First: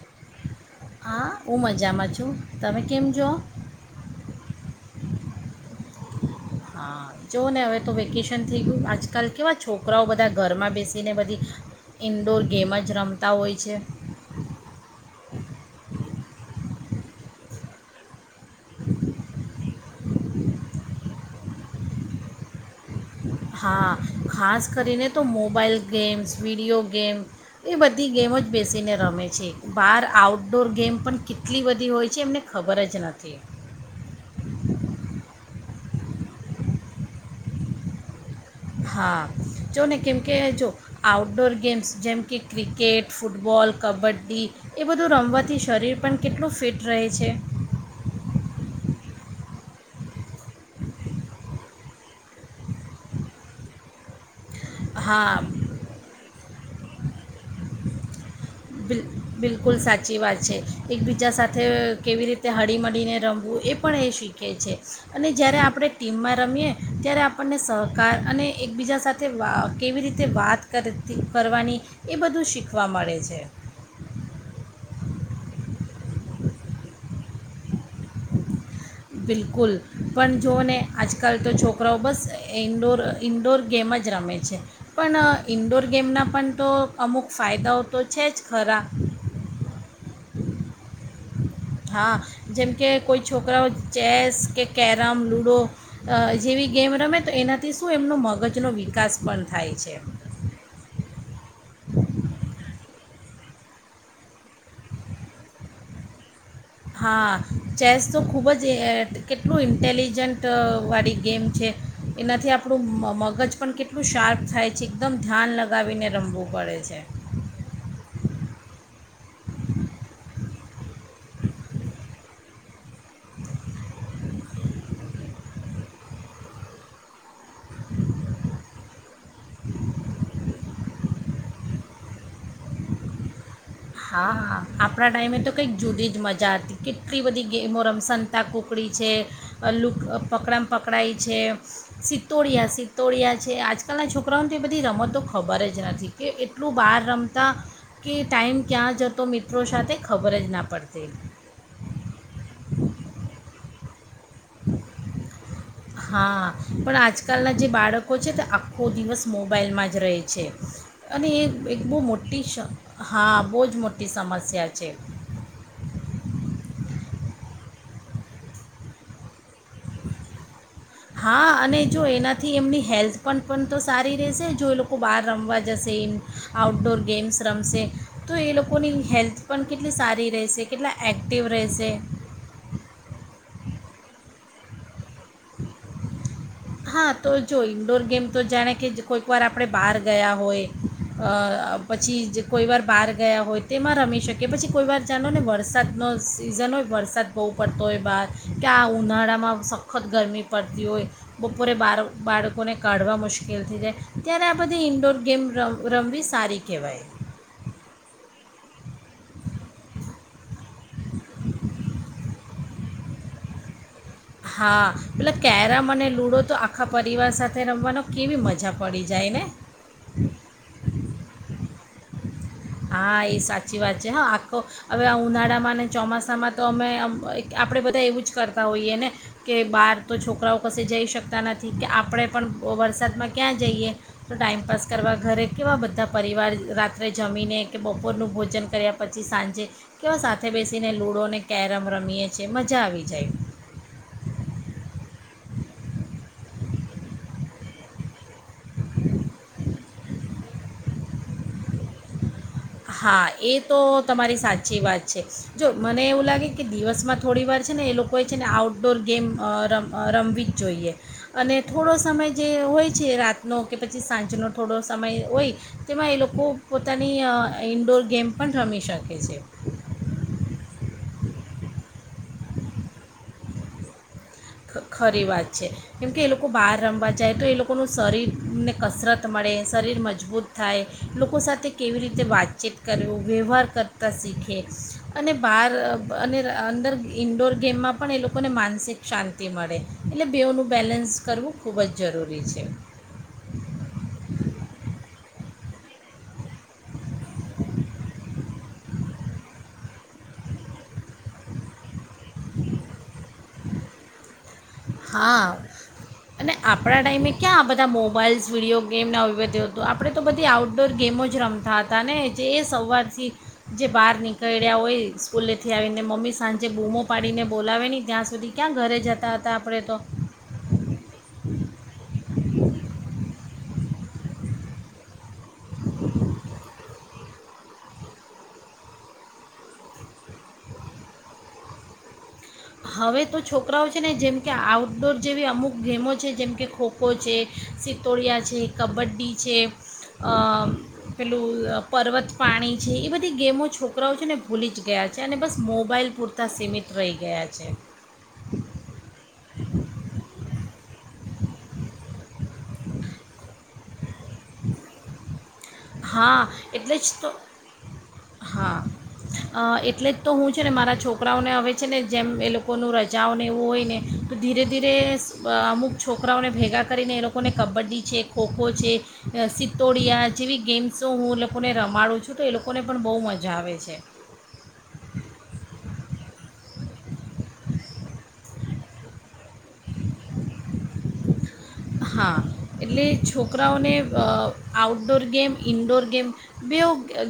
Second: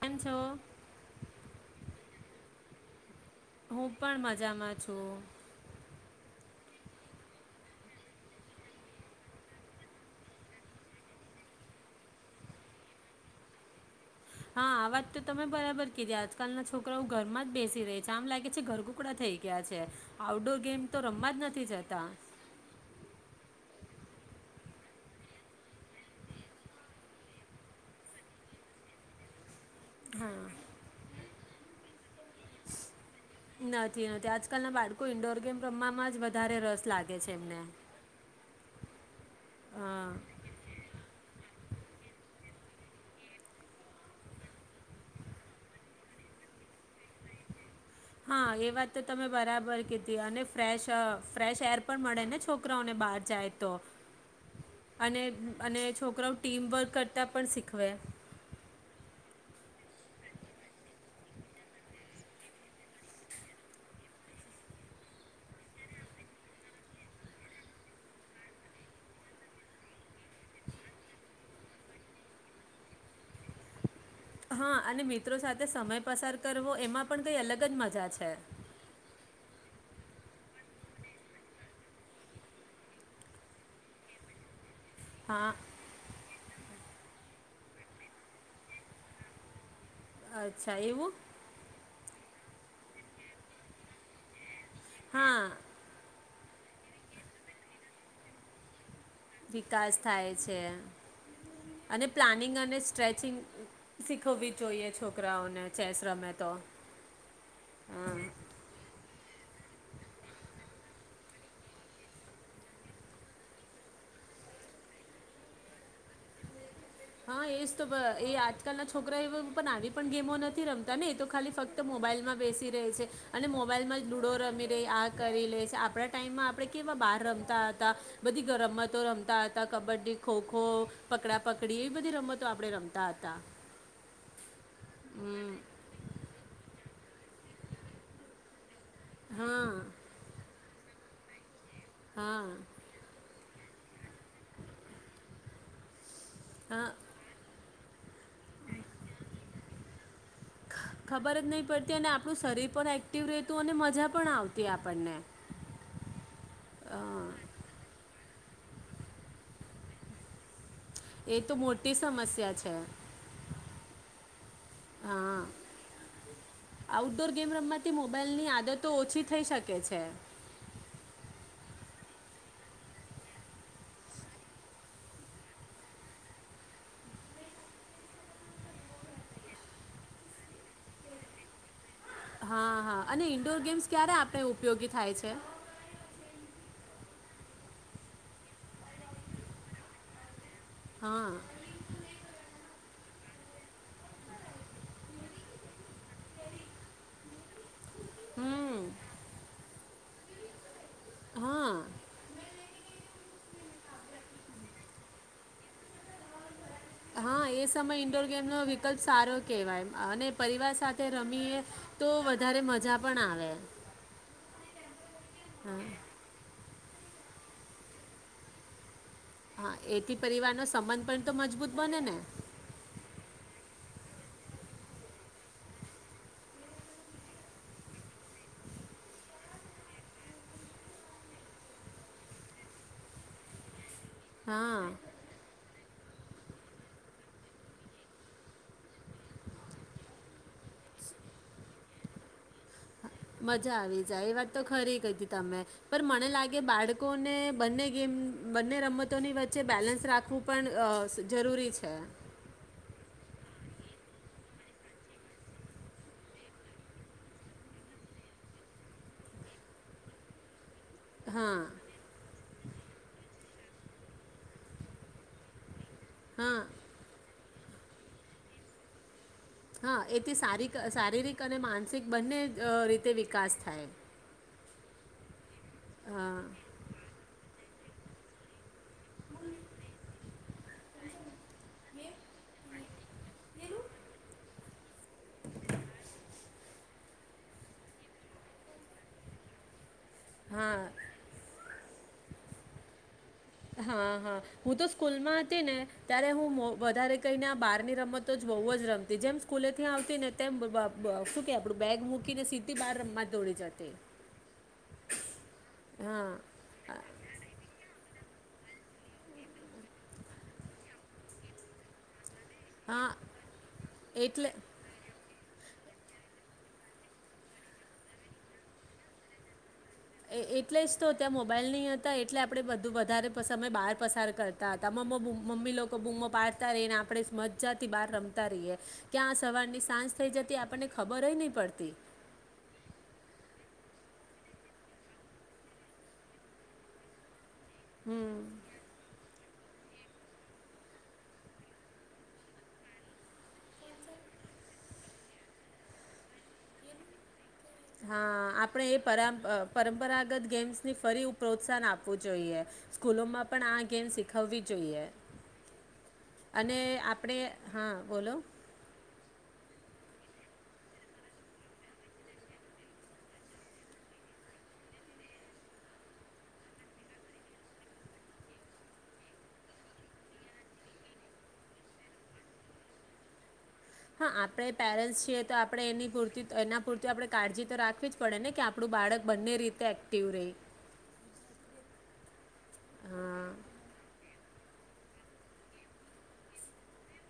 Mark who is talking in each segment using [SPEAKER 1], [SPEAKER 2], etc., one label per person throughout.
[SPEAKER 1] એ છો.
[SPEAKER 2] હા હું મજામાં છું તમે કેમ છો
[SPEAKER 1] હું પણ મજામાં છું.
[SPEAKER 2] હા જોઓ ને હવે તો વેકેશન થઈ ગયું આજકાલ કેવા છોકરાઓ બધા ઘરમાં બેસીને બધી ઇન્ડોર ગેમ જ રમતા હોય છે.
[SPEAKER 1] હા આ વાત તો તમે બરાબર કીધી આજકાલના છોકરાઓ ઘરમાં જ બેસી રહી છે આમ લાગે છે ઘરગુકડા થઈ ગયા છે આઉટડોર ગેમ તો રમવા જ નથી જતા.
[SPEAKER 2] હા ખાસ કરીને તો મોબાઈલ ગેમ્સ વિડીયો ગેમ્ એ બધી ગેમો જ બેસીને રમે છે. બહાર
[SPEAKER 1] હા
[SPEAKER 2] આઉટડોર ગેમ પણ કેટલી બધી હોય. છે એમને ખબર જ નથી
[SPEAKER 1] નથી, નથી આજકાલ ના બાળકો ઇન્ડોર ગેમ રમવામાં જ વધારે રસ લાગે છે એમને.
[SPEAKER 2] હા, જો ને
[SPEAKER 1] હા
[SPEAKER 2] કેમકે જો આઉટડોર ગેમ્સ જેમ કે ક્રિકેટ ફૂટબોલ કબડ્ડી એ બધું રમવાથી શરીર પણ કેટલું ફિટ રહે છે.
[SPEAKER 1] હા, એ વાત તો તમે બરાબર કીધી અને ફ્રેશ, ફ્રેશ એર પણ મળે ને છોકરાઓને બહાર જાય તો? અને
[SPEAKER 2] હા
[SPEAKER 1] અને છોકરાઓ ટીમ વર્ક કરતા પણ શીખ ખવે [inaudible]
[SPEAKER 2] બિલ બિલકુલ સાચી વાત છે એકબીજા સાથે કેવી રીતે હળીમળીને રમવું એ પણ એ શીખે છે અને જ્યારે આપણે ટીમમાં રમીએ ત્યારે આપણને સહકાર અને એકબીજા સાથે વા કેવી રીતે વાત કરતી કરવાની એ બધું શીખવા મળે છે.
[SPEAKER 1] હા, અને મિત્રો સાથે સમય પસાર કરવો એમાં પણ કઈ અલગ જ મજા છે.
[SPEAKER 2] બિલકુલ પણ જોુઓ ને આજકાલ તો છોકરાઓ બસ ઇન્ડોર, ઇન્ડોર ગેમ જ રમે છે. પણ,
[SPEAKER 1] હા
[SPEAKER 2] ઇન્ડોર ગેમના પણ તો અમુક ફાયદાઓ તો છે જ ખરા.
[SPEAKER 1] અચ્છા એવું.
[SPEAKER 2] હા, જેમકે કોઈ છોકરાઓ ચેસ કે કેરમ,
[SPEAKER 1] હા
[SPEAKER 2] લૂડો જેવી ગેમ રમે તો એનાથી શું એમનો મગજનોો વિકાસ પણ થાય છે
[SPEAKER 1] વિકાસ થાય છે અને પ્લાનિંગ અને સ્ટ્રેચિંગ શીખવવી જોઈએ છોકરાઓને ચેસ રમે. તો
[SPEAKER 2] હા, ચેસ તો ખૂબ જ કેટલું ઇન્ટેલિજન્ટ વાળી ગેમ છે. એનાથી આપણું મગજ પણ કેટલું શાંત થાય છે એકદમ ધ્યાન લગાવીને રમવું પડે છે.
[SPEAKER 1] હા, એ તો એ આઠ નાના છોકરાઓ નાની પણ ગેમો નથી રમતા ને એતો ખાલી ફક્ત મોબાઈલમા બેસી રહે છે અને મોબાઈલ મા લુડો રમી લઈએ આ કરે લે છે. આપના ટાઈમ મા આપણે કેવાં બહાર રમતા હતા અને રમતો રમતા હતા કબડી, ખોખો, પકડા પકડી. ને, એ બધી રમતો રમતા હતા.
[SPEAKER 2] હા, આપણા ટાઈમે તો કંઈક
[SPEAKER 1] હમ
[SPEAKER 2] જુદી જ મજા હતી. કેટલી બધી ગેમો રમ સંતાક પકડી છે.
[SPEAKER 1] હા
[SPEAKER 2] અલુ પકડા પ પકડાાય છે.
[SPEAKER 1] હા
[SPEAKER 2] સિત્તરિયા, સિત્તોરિયા છે આજ આજકાલ ના છોકરાઓને તે બધી રમતો તો ખબર જ નથી. કે, કેટલું
[SPEAKER 1] હા
[SPEAKER 2] બહાર રમતા. કે ટાઈમ ક્યાં જતો મિત્રો સાથે ખબર જ ના પડતી.
[SPEAKER 1] ખબર જ તો મને મજા પણ આવતી આપણને.
[SPEAKER 2] હા, પણ
[SPEAKER 1] હા
[SPEAKER 2] આજકાલના જે બાળકો છે. આખો દિવસ મોબાાઈલમાં જ રહે છે. અને એ
[SPEAKER 1] તો
[SPEAKER 2] એક બહુ મોટી સ
[SPEAKER 1] સમસ્યા છે
[SPEAKER 2] હા બહુ જ મોટી સમસ્યા છે
[SPEAKER 1] હા આઉટડોર ગેમ રમવાથી મોબાઈલની આદતો ઓછી થઈ શકે છે
[SPEAKER 2] હા અને જો એનાથી એમની હેલ્થ પણ પણ તો સારી રહેશે જો એ લોકો બહાર રમવા જશે ઇન આઉટડોર ગેમ્સ રમશે તો એ લોકોની હેલ્થ પણ કેટલી સારી રહેશે કેટલા એક્ટિવ રહેશે
[SPEAKER 1] હા હા અને ઇન્ડોર ગેમ્સ ક્યારે આપણે ઉપયોગી થાય છે
[SPEAKER 2] [inaudible] હા તો જો ઇન્ડોર ગેમ તો જાણે કે કોઈક વાર આપણે બહાર ગયા
[SPEAKER 1] હા
[SPEAKER 2] હોય અ પછી કોઈ વાર બહાર ગયા હોય તેમાં રમી શકે પછી કોઈ વાર જાણો ને વરસાદ નો સી સિઝન હોય વરસાદ બહુ પડ પડતો હોયે બહાર કે
[SPEAKER 1] હમ
[SPEAKER 2] આ ઉનાળામાં સખદ ગરમી પડતી હોય બપોરે
[SPEAKER 1] હા
[SPEAKER 2] બાારો બાડ લોકોને કાઢવા મુશ્કેલ થય જાય ત્યારે આ બધી ઇન્ડોર ગેમ રમ રમવી સારી કહેવાય
[SPEAKER 1] હા એ સમય ઇન્ડોર ગેમ નો વિકલ્પ સારો કહેવાય અને પરિવાર સાથે રમીએ તો વધારે મજા પણ આવે
[SPEAKER 2] હા એટલે કેરમ
[SPEAKER 1] હા
[SPEAKER 2] અને લુડો તો આખા પરિવાર સાથે રમવાનો કેવી મજા પડી જાય ને
[SPEAKER 1] હા એથી પરિવાર નો સંબંધ પણ તો મજબૂત બને ને
[SPEAKER 2] હા એ સાચી વાત છે હા આખો હવે ઉનાળામાં ને ચોમાસામાં તો અમે આપણે બધા એવું જ કરતા હોઈએ ને કે બહાર તો છોકરાઓ કશે જઈ શકતા નથી કે આપણે પણ વરસાદમાં ક્યાં જઈએ તો ટાઈમપાસ
[SPEAKER 1] હા
[SPEAKER 2] કરવા ઘરે કેવા બધા પરિવાર રાત્રે જમીને કે બપોરનું ભોજન કર્યા પછી સાંજે કેવા સાથે બેસીને લૂડો અનેને કેરમ રમીએ છીએ મજા આવી જાય
[SPEAKER 1] મજા આવી જાય એ વાત તો ખરી કીધી તમે પણ મને લાગે બાળકોને બંને ગેમ બંને રમતોની વચ્ચે બેલેન્સ રાખવું પણ અ જરૂરી છે
[SPEAKER 2] હા એ તો તમારી સાચી વાત છે જો મને એવું લાગે કે દિવસમાં થોડી વાર છે ને એ લોકોએ છે ને આઉટડોર ગેમ અ રમ રમવી જ જોઈએ અને
[SPEAKER 1] હા
[SPEAKER 2] થોડો સમય જે હોય છે રાત નો કે પછી સાંજનો થોડો સમય હોય તેમાં એ લોકો
[SPEAKER 1] હા
[SPEAKER 2] પોતાની ઇન્ડોર ગેમ પણ રમી શકે છે.
[SPEAKER 1] હા એથી સારી શારીરિક અને માનસિક બંને રીતે વિકાસ થાય.
[SPEAKER 2] ખ ખરી વાત. છે કેમકે એ લોકો
[SPEAKER 1] હા
[SPEAKER 2] બહાર રમવા જાય તો એ લોકો લોકોનું શરીરને કસરત મળે શરીર મજબૂત થાય લોકો સાથે કેવી રીતે વાતચીત કરવી વ્યવહાર કરતાં શીખે અને બહાર અને અંદર ઇન્ડોર ગેમમાં પણ એ લોકોને માનસિક શાંતિ તી મળે એટલે બેઓનું
[SPEAKER 1] હા
[SPEAKER 2] બેલેન્સ કરવું ખૂબ જ જરૂરી છે.
[SPEAKER 1] હા હા હું તો સ્કૂલમાં હતી ને ત્યારે હું વધારે કહીને આ બારની રમતો જ બહુ જ રમતી જેમ સ્કૂલે થી આવતી ને તેમ શું કે આપડું બેગ કેને સીધી બાર દોડી જતે.
[SPEAKER 2] હા અને આપણા ટાઈમે ક્યાં આ બધા મોબાઈલ્સ વિડીયો ગેમને અવત હતું આપણે તો બધી આઉટડોર ગેમો જ રમતા હતા ને. જે
[SPEAKER 1] હા
[SPEAKER 2] સવારથી જે બહાર
[SPEAKER 1] એટલે
[SPEAKER 2] નીકળ્યા હોય સ્કૂલે થી આવીને મમ્મી સાંજે બૂમો પાડીને બોલાવે નહી ત્યાં સુધી ક્યાં ઘરે જતા હતા. આપણે તો
[SPEAKER 1] એટલે જ તો ત્યાં મોબાઈલ નહી હતા એટલે આપણે બધું વધારે મે બહાર પસાર કરતા હતા મમ્મ મમ્મી લોકો બૂમો પાડતા રહી ને આપણે મજા થી બહાર રમતા રહીએ ક્યાં સવાર ની સાંજ થઈ જતી આપણને ખબર જ નહી પડતી.
[SPEAKER 2] હવે તો છોકરાઓ છે ને જેમકે આઉટડોર જેવી અમુક ગેમો છે જેમકે ખોખો છે.
[SPEAKER 1] હમ,
[SPEAKER 2] સિત્તોડિયા છે કબડ્ડી છે. અ પેલું પર્વત પાણી છે એ બધી ગેમો છોકરાઓ છે ને ભૂલી જ ગયા છે અને બસ મોબાઈલ પૂરતાં સીમિત રહી ગયા છે.
[SPEAKER 1] હા આપણે એ પરંપરાગત ગેમ્સ ની ફરી પ્રોત્સાહન આપવું જોઈએ સ્કૂલોમાં પણ આ ગેમ શીખવવી જોઈએ
[SPEAKER 2] હા
[SPEAKER 1] અને
[SPEAKER 2] એટલે જ તો
[SPEAKER 1] આપણે હા બોલો
[SPEAKER 2] હા એટલે જ તો હું છે ને મારા છોકરાઓને હવે છે ને જેમ એ લોકોનું રજાઓને એવું હોય ને તો ધીરે ધીરે અમુક છોકરાઓને ભેગા કરીને એ લોકોને કબડ્ડી છે ખોખો છે સિત્તોડિયા જેવી ગેમ્સો હું એ લોકોને રમાડું છું તો એ લોકોને પણ બહુ મજા આવે છે.
[SPEAKER 1] હા આપણે પેરેન્ટ્સ છીએ તો ણે એની પૂ એના પૂરતી આપણે કાળજી તો રાખવી જ પડે ને કે આપણું બાળક બંને રીતે એક્ટિવ રેય.
[SPEAKER 2] હા. એટલે છોકરાઓને અ આઉટડોર ગેમ ઇન્ડોર ગેમ બેઉ અ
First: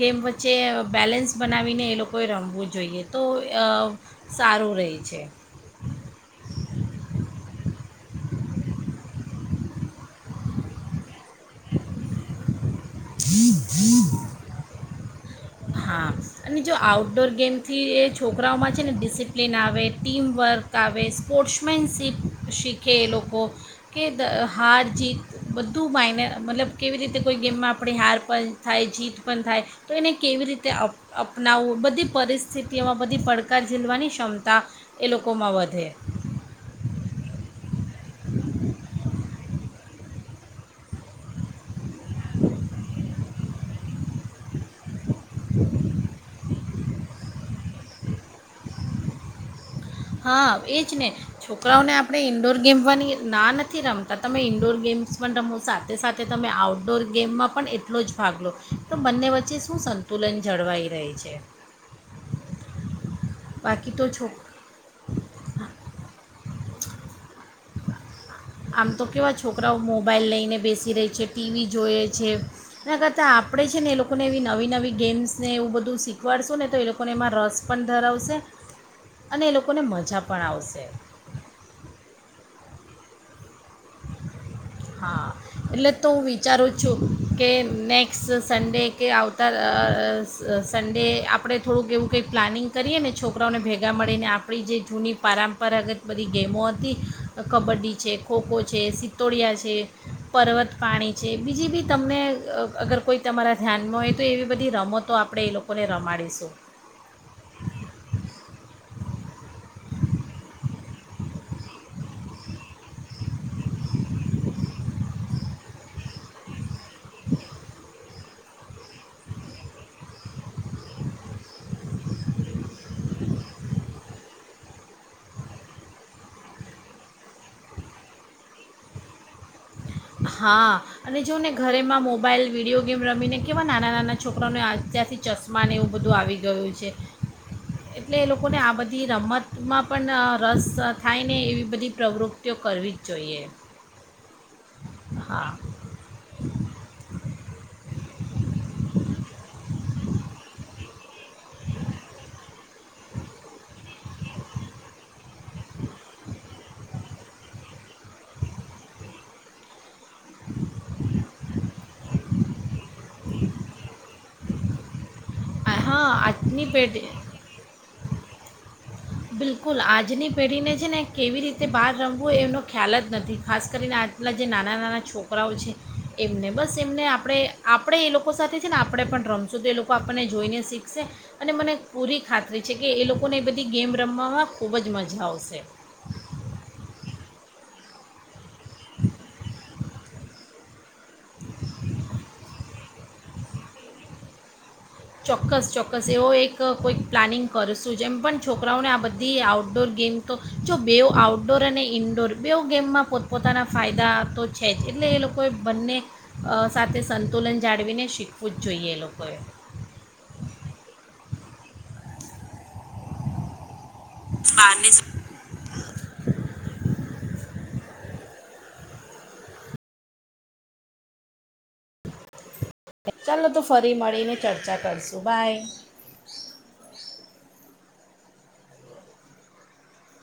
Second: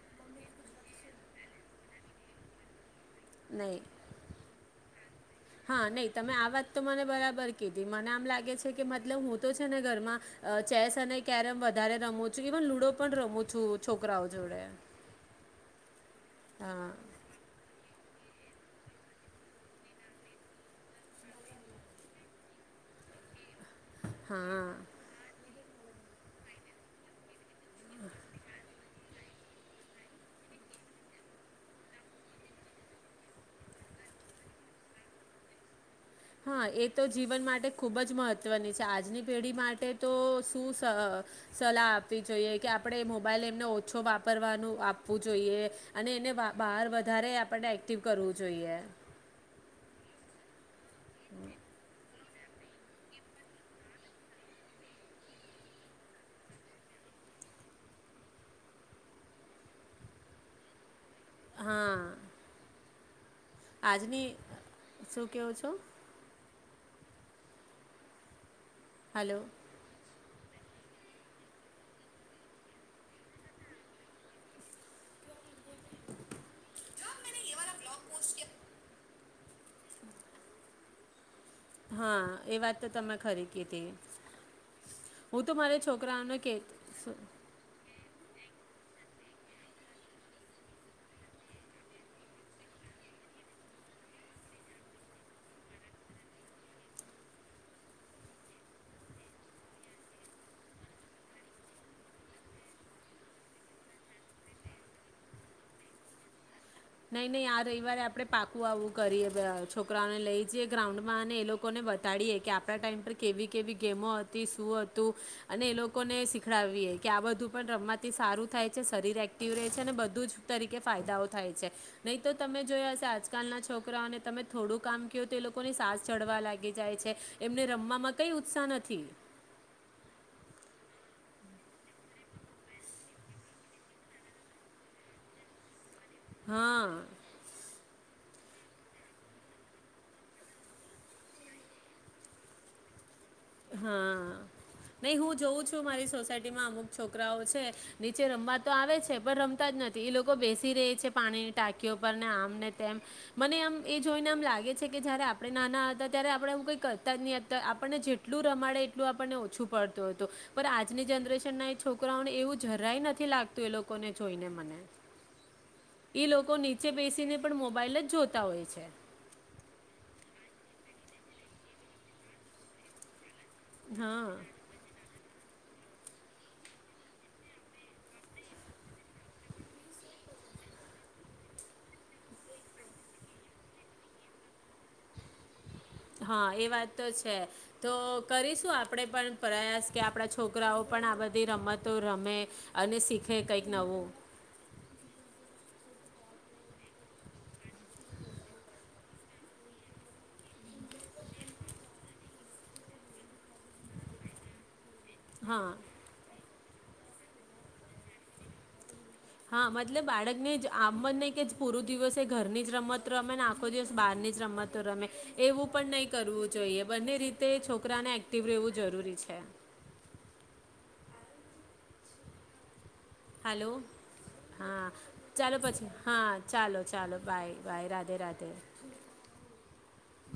[SPEAKER 2] ગેમ વચ્ચે બેલેન્સ બનાવીને એ લોકોએ રમવું જોઈએ. તો અ,
[SPEAKER 1] નહી
[SPEAKER 2] સારું રહે છે
[SPEAKER 1] હા નહી તમે આ વાત તો મને બરાબર કીધી મને આમ લાગે મલબ હું તો છે ને ઘર ચેસ અને ક્યારેમ વધારે રમ છું. [unintelligible] પણ રમું છું છોકરાઓ જોડે.
[SPEAKER 2] હા અને જો
[SPEAKER 1] હા
[SPEAKER 2] આઉટડોર ગેમથી એજ છોકરાઓમાં છે ને ડિસિપ્લિન આવે ટીમવર્ક આવે સ્પોર્ટ્સમેનશીપ શીખે એ લોકો કે દ
[SPEAKER 1] હા
[SPEAKER 2] હાર જીત બધું માઇને મતલબ કેવી રીતે કોઈ ગેમમાં આપણી હાર પણ થાય જીત પણ થાય તો એને કેવી રીતે તે અ અપનાવવું બધી પરિસ્થિતિઓમાં બધી પડકાર ઝીલવાની ક્ષમતા એ લોકોમાં વધે
[SPEAKER 1] હા એ તો જીવન માટે ખૂબ જ મહત્ત્વની છે આજની પેઢી માટે તો શું સહ સલાહ આપવી જોઈએ કે આપણે મોબાઈલ એમને ઓછો વાપરવાનું આપવું જોઈએ અને એને બહાર વધારે આપણને એક્ટિવ કરવું જોઈએ
[SPEAKER 2] હા એ જ ને છોકરાઓને આપણે ઇન્ડોર ગેમવાની ના નથી રમતા તમે ઈન્ડોર ગેમ્સ પણ રમો સાથે સાથે તમે આઉટડોર ગેમમાં પણ એટલો જ ભાગ લો તો બંને વચ્ચે શું સંતુલન જળવાઈ રહે છે
[SPEAKER 1] હા.
[SPEAKER 2] બાકી તો
[SPEAKER 1] આજની,
[SPEAKER 2] છોક
[SPEAKER 1] શું કેવો છો?
[SPEAKER 2] [inaudible] આમ તો કેવા
[SPEAKER 1] હલો
[SPEAKER 2] છોકરાઓ મોબાઈલ લઈને બેસી રહી છે, ટીવી જોઈએ છે એના કરતાં આપણે છે ને એ લોકોને એવી નવી નવી ગેમ્સને એવું બધું શીખવાડશું ને તો એ લોકોને એમાં રસ પણ ધરાવશે અને એ લોકોને મજા પણ આવશે.
[SPEAKER 1] હા, એ વાત તો તમે ખરી કીધી.
[SPEAKER 2] હા,
[SPEAKER 1] હું તો મારે
[SPEAKER 2] એટલે તો હું
[SPEAKER 1] છોકરાઓને કે
[SPEAKER 2] વિચારું છું કે ન સન્ડે કે આવતા અ અ સન્ડે આપણે થોડુંક એવું કંઈક પ્લાનિંગ કરીએ ને છોકરાઓને ભેગા મળીને આપણી જે જૂની પરંપરાગત બધી ગેમો હતી કબડ્ડી છે, ખોખો છે, સિત્તોડિયા છે. છે પર્વત પાણી છે બીજી બી તમને અ અગર કોઈ તમારા ધ્યાનમાં હોય તો એવી બધી રમતો આપણે એ લોકોને રમાડીશું.
[SPEAKER 1] નય નય આ રવિવારે આપણે પાકું આવું કરીએ છોકરાઓને લઈ જઈએ ગ્રાઉન્ડમાં અને એ લોકોને બતાડીએ કે આપણા ટાઈમ પર કેવી કેવી ગેમો હતી શું હતું અને એ લોકોને શીખડાવીએ કે આ બધું પણ રમવાથી સારું થાય છે શરીર એક્ટિવ રહે છે અને બધું જ તરીકે ફાયદાઓ થાય છે. નય તો તમે જોયા હશે આજકાલના છોકરાઓને તમે થોડું કામ કેવોતો એ લોકોની સાસ ચડવા લાગી જાય છે એમને રમવામાં કઈ ઉત્સાહ નથી.
[SPEAKER 2] હા અને જોને ઘરેમાં મોબાઈલ, વિડીયો ગેમ રમીને કેવા નાના નાના છોકરાઓને અત્યારથી ચશ્માને એવુ બધું આવી ગયું
[SPEAKER 1] હા
[SPEAKER 2] છે. એટલે એ લોકોને આ બધી રમતમાં પણ અ રસ થાય ને એવી બધી પ્રવૃત્તિઓ કરવી જોઈએ
[SPEAKER 1] હા. અને હું
[SPEAKER 2] હા
[SPEAKER 1] જોઉં છું મારી સોસાયટી માં અમુક છોકરા છે નીચે રમવા તો આવે છે પણ રમતા જ નથી એ લોકો બેસી રહે છે પાણીની ટાંકીઓ પર ને આમ ને તેમ મને એમ એ જોઈને આમ લાગે છે કે જયારે આપણે નાના હતા ત્યારે આપણે એવુ કઈ કરતા જ નહી હતા આપણને જે રમાડે એટલું આપણને ઓછું પડતું. હતો પણ આજની જનરેશન છોકરાઓને એવું જરાય નથી લાગતું એ લોકોને જોઈને મને.
[SPEAKER 2] આ- હા
[SPEAKER 1] ઈ લોકો
[SPEAKER 2] આજની
[SPEAKER 1] નીચે
[SPEAKER 2] પેઢી
[SPEAKER 1] બેસીને પણ મોબાઈલ જ જોતા હોય છે.
[SPEAKER 2] બિલકુલ, આજની પેઢીને છે ને કેવી રીતે બહાર રમવું એમનો ખ્યાલ જ નથી. ખાસ કરીને આટલા
[SPEAKER 1] હા
[SPEAKER 2] જે નાના નાના છોક છોકરાઓ છે એમને બસ એમને આપણે આપણે એ લોકો સાથે છે ને આપણે પણ રમશું તો એ લોકો આપણને જોઈને શીખશે અને મને પૂરી ખાતરી છે કે એ લોકોને એ બધી ગેમ રમવામાં ખૂબ જ મજા આવશે.
[SPEAKER 1] હા, એ વાત તો છે તો કરીશું આપણે પણ પ્રયાસ કે આપણા છોકરાઓ. પણ આ બધી રમતો રમે અને શીખે કંઈક નવું.
[SPEAKER 2] ચોક્કસ ચોક્કસ એવો એક કોઈક પ્લાનિંગ કરશું જેમ પણ છોકરાઓને આ બધી આઉટડોર ગેમ તો જો બે આઉટડોર અને ઈન્ડોર બે ગેમમાં પોતપોતાના ફાયદા તો છે જ. એટલે એ લોકોએ
[SPEAKER 1] હા
[SPEAKER 2] બંને અ સાથે સંતુલન જાળવીને શીખવું જ જોઈએ એ લોકોએ.
[SPEAKER 1] હા મતલબ બાળક ને જ આમજ નય કે પૂરું દિવસે ઘરની જ રમત રમે ને આ દિવસ બહારની જ રમતો
[SPEAKER 2] બહારની
[SPEAKER 1] રમે એવું પણ નહીં કરવું જોઈએ બંને રીતે છોક છોકરાને એક્ટિવ રહેવું જરૂરી છે.
[SPEAKER 2] ચાલો તો
[SPEAKER 1] હલો
[SPEAKER 2] ફરી મળીને ચર્ચા
[SPEAKER 1] હા
[SPEAKER 2] કરશું
[SPEAKER 1] ચાલો
[SPEAKER 2] બાય
[SPEAKER 1] પછી હા ચાલો ચાલો બાય બાય રાધે રાધે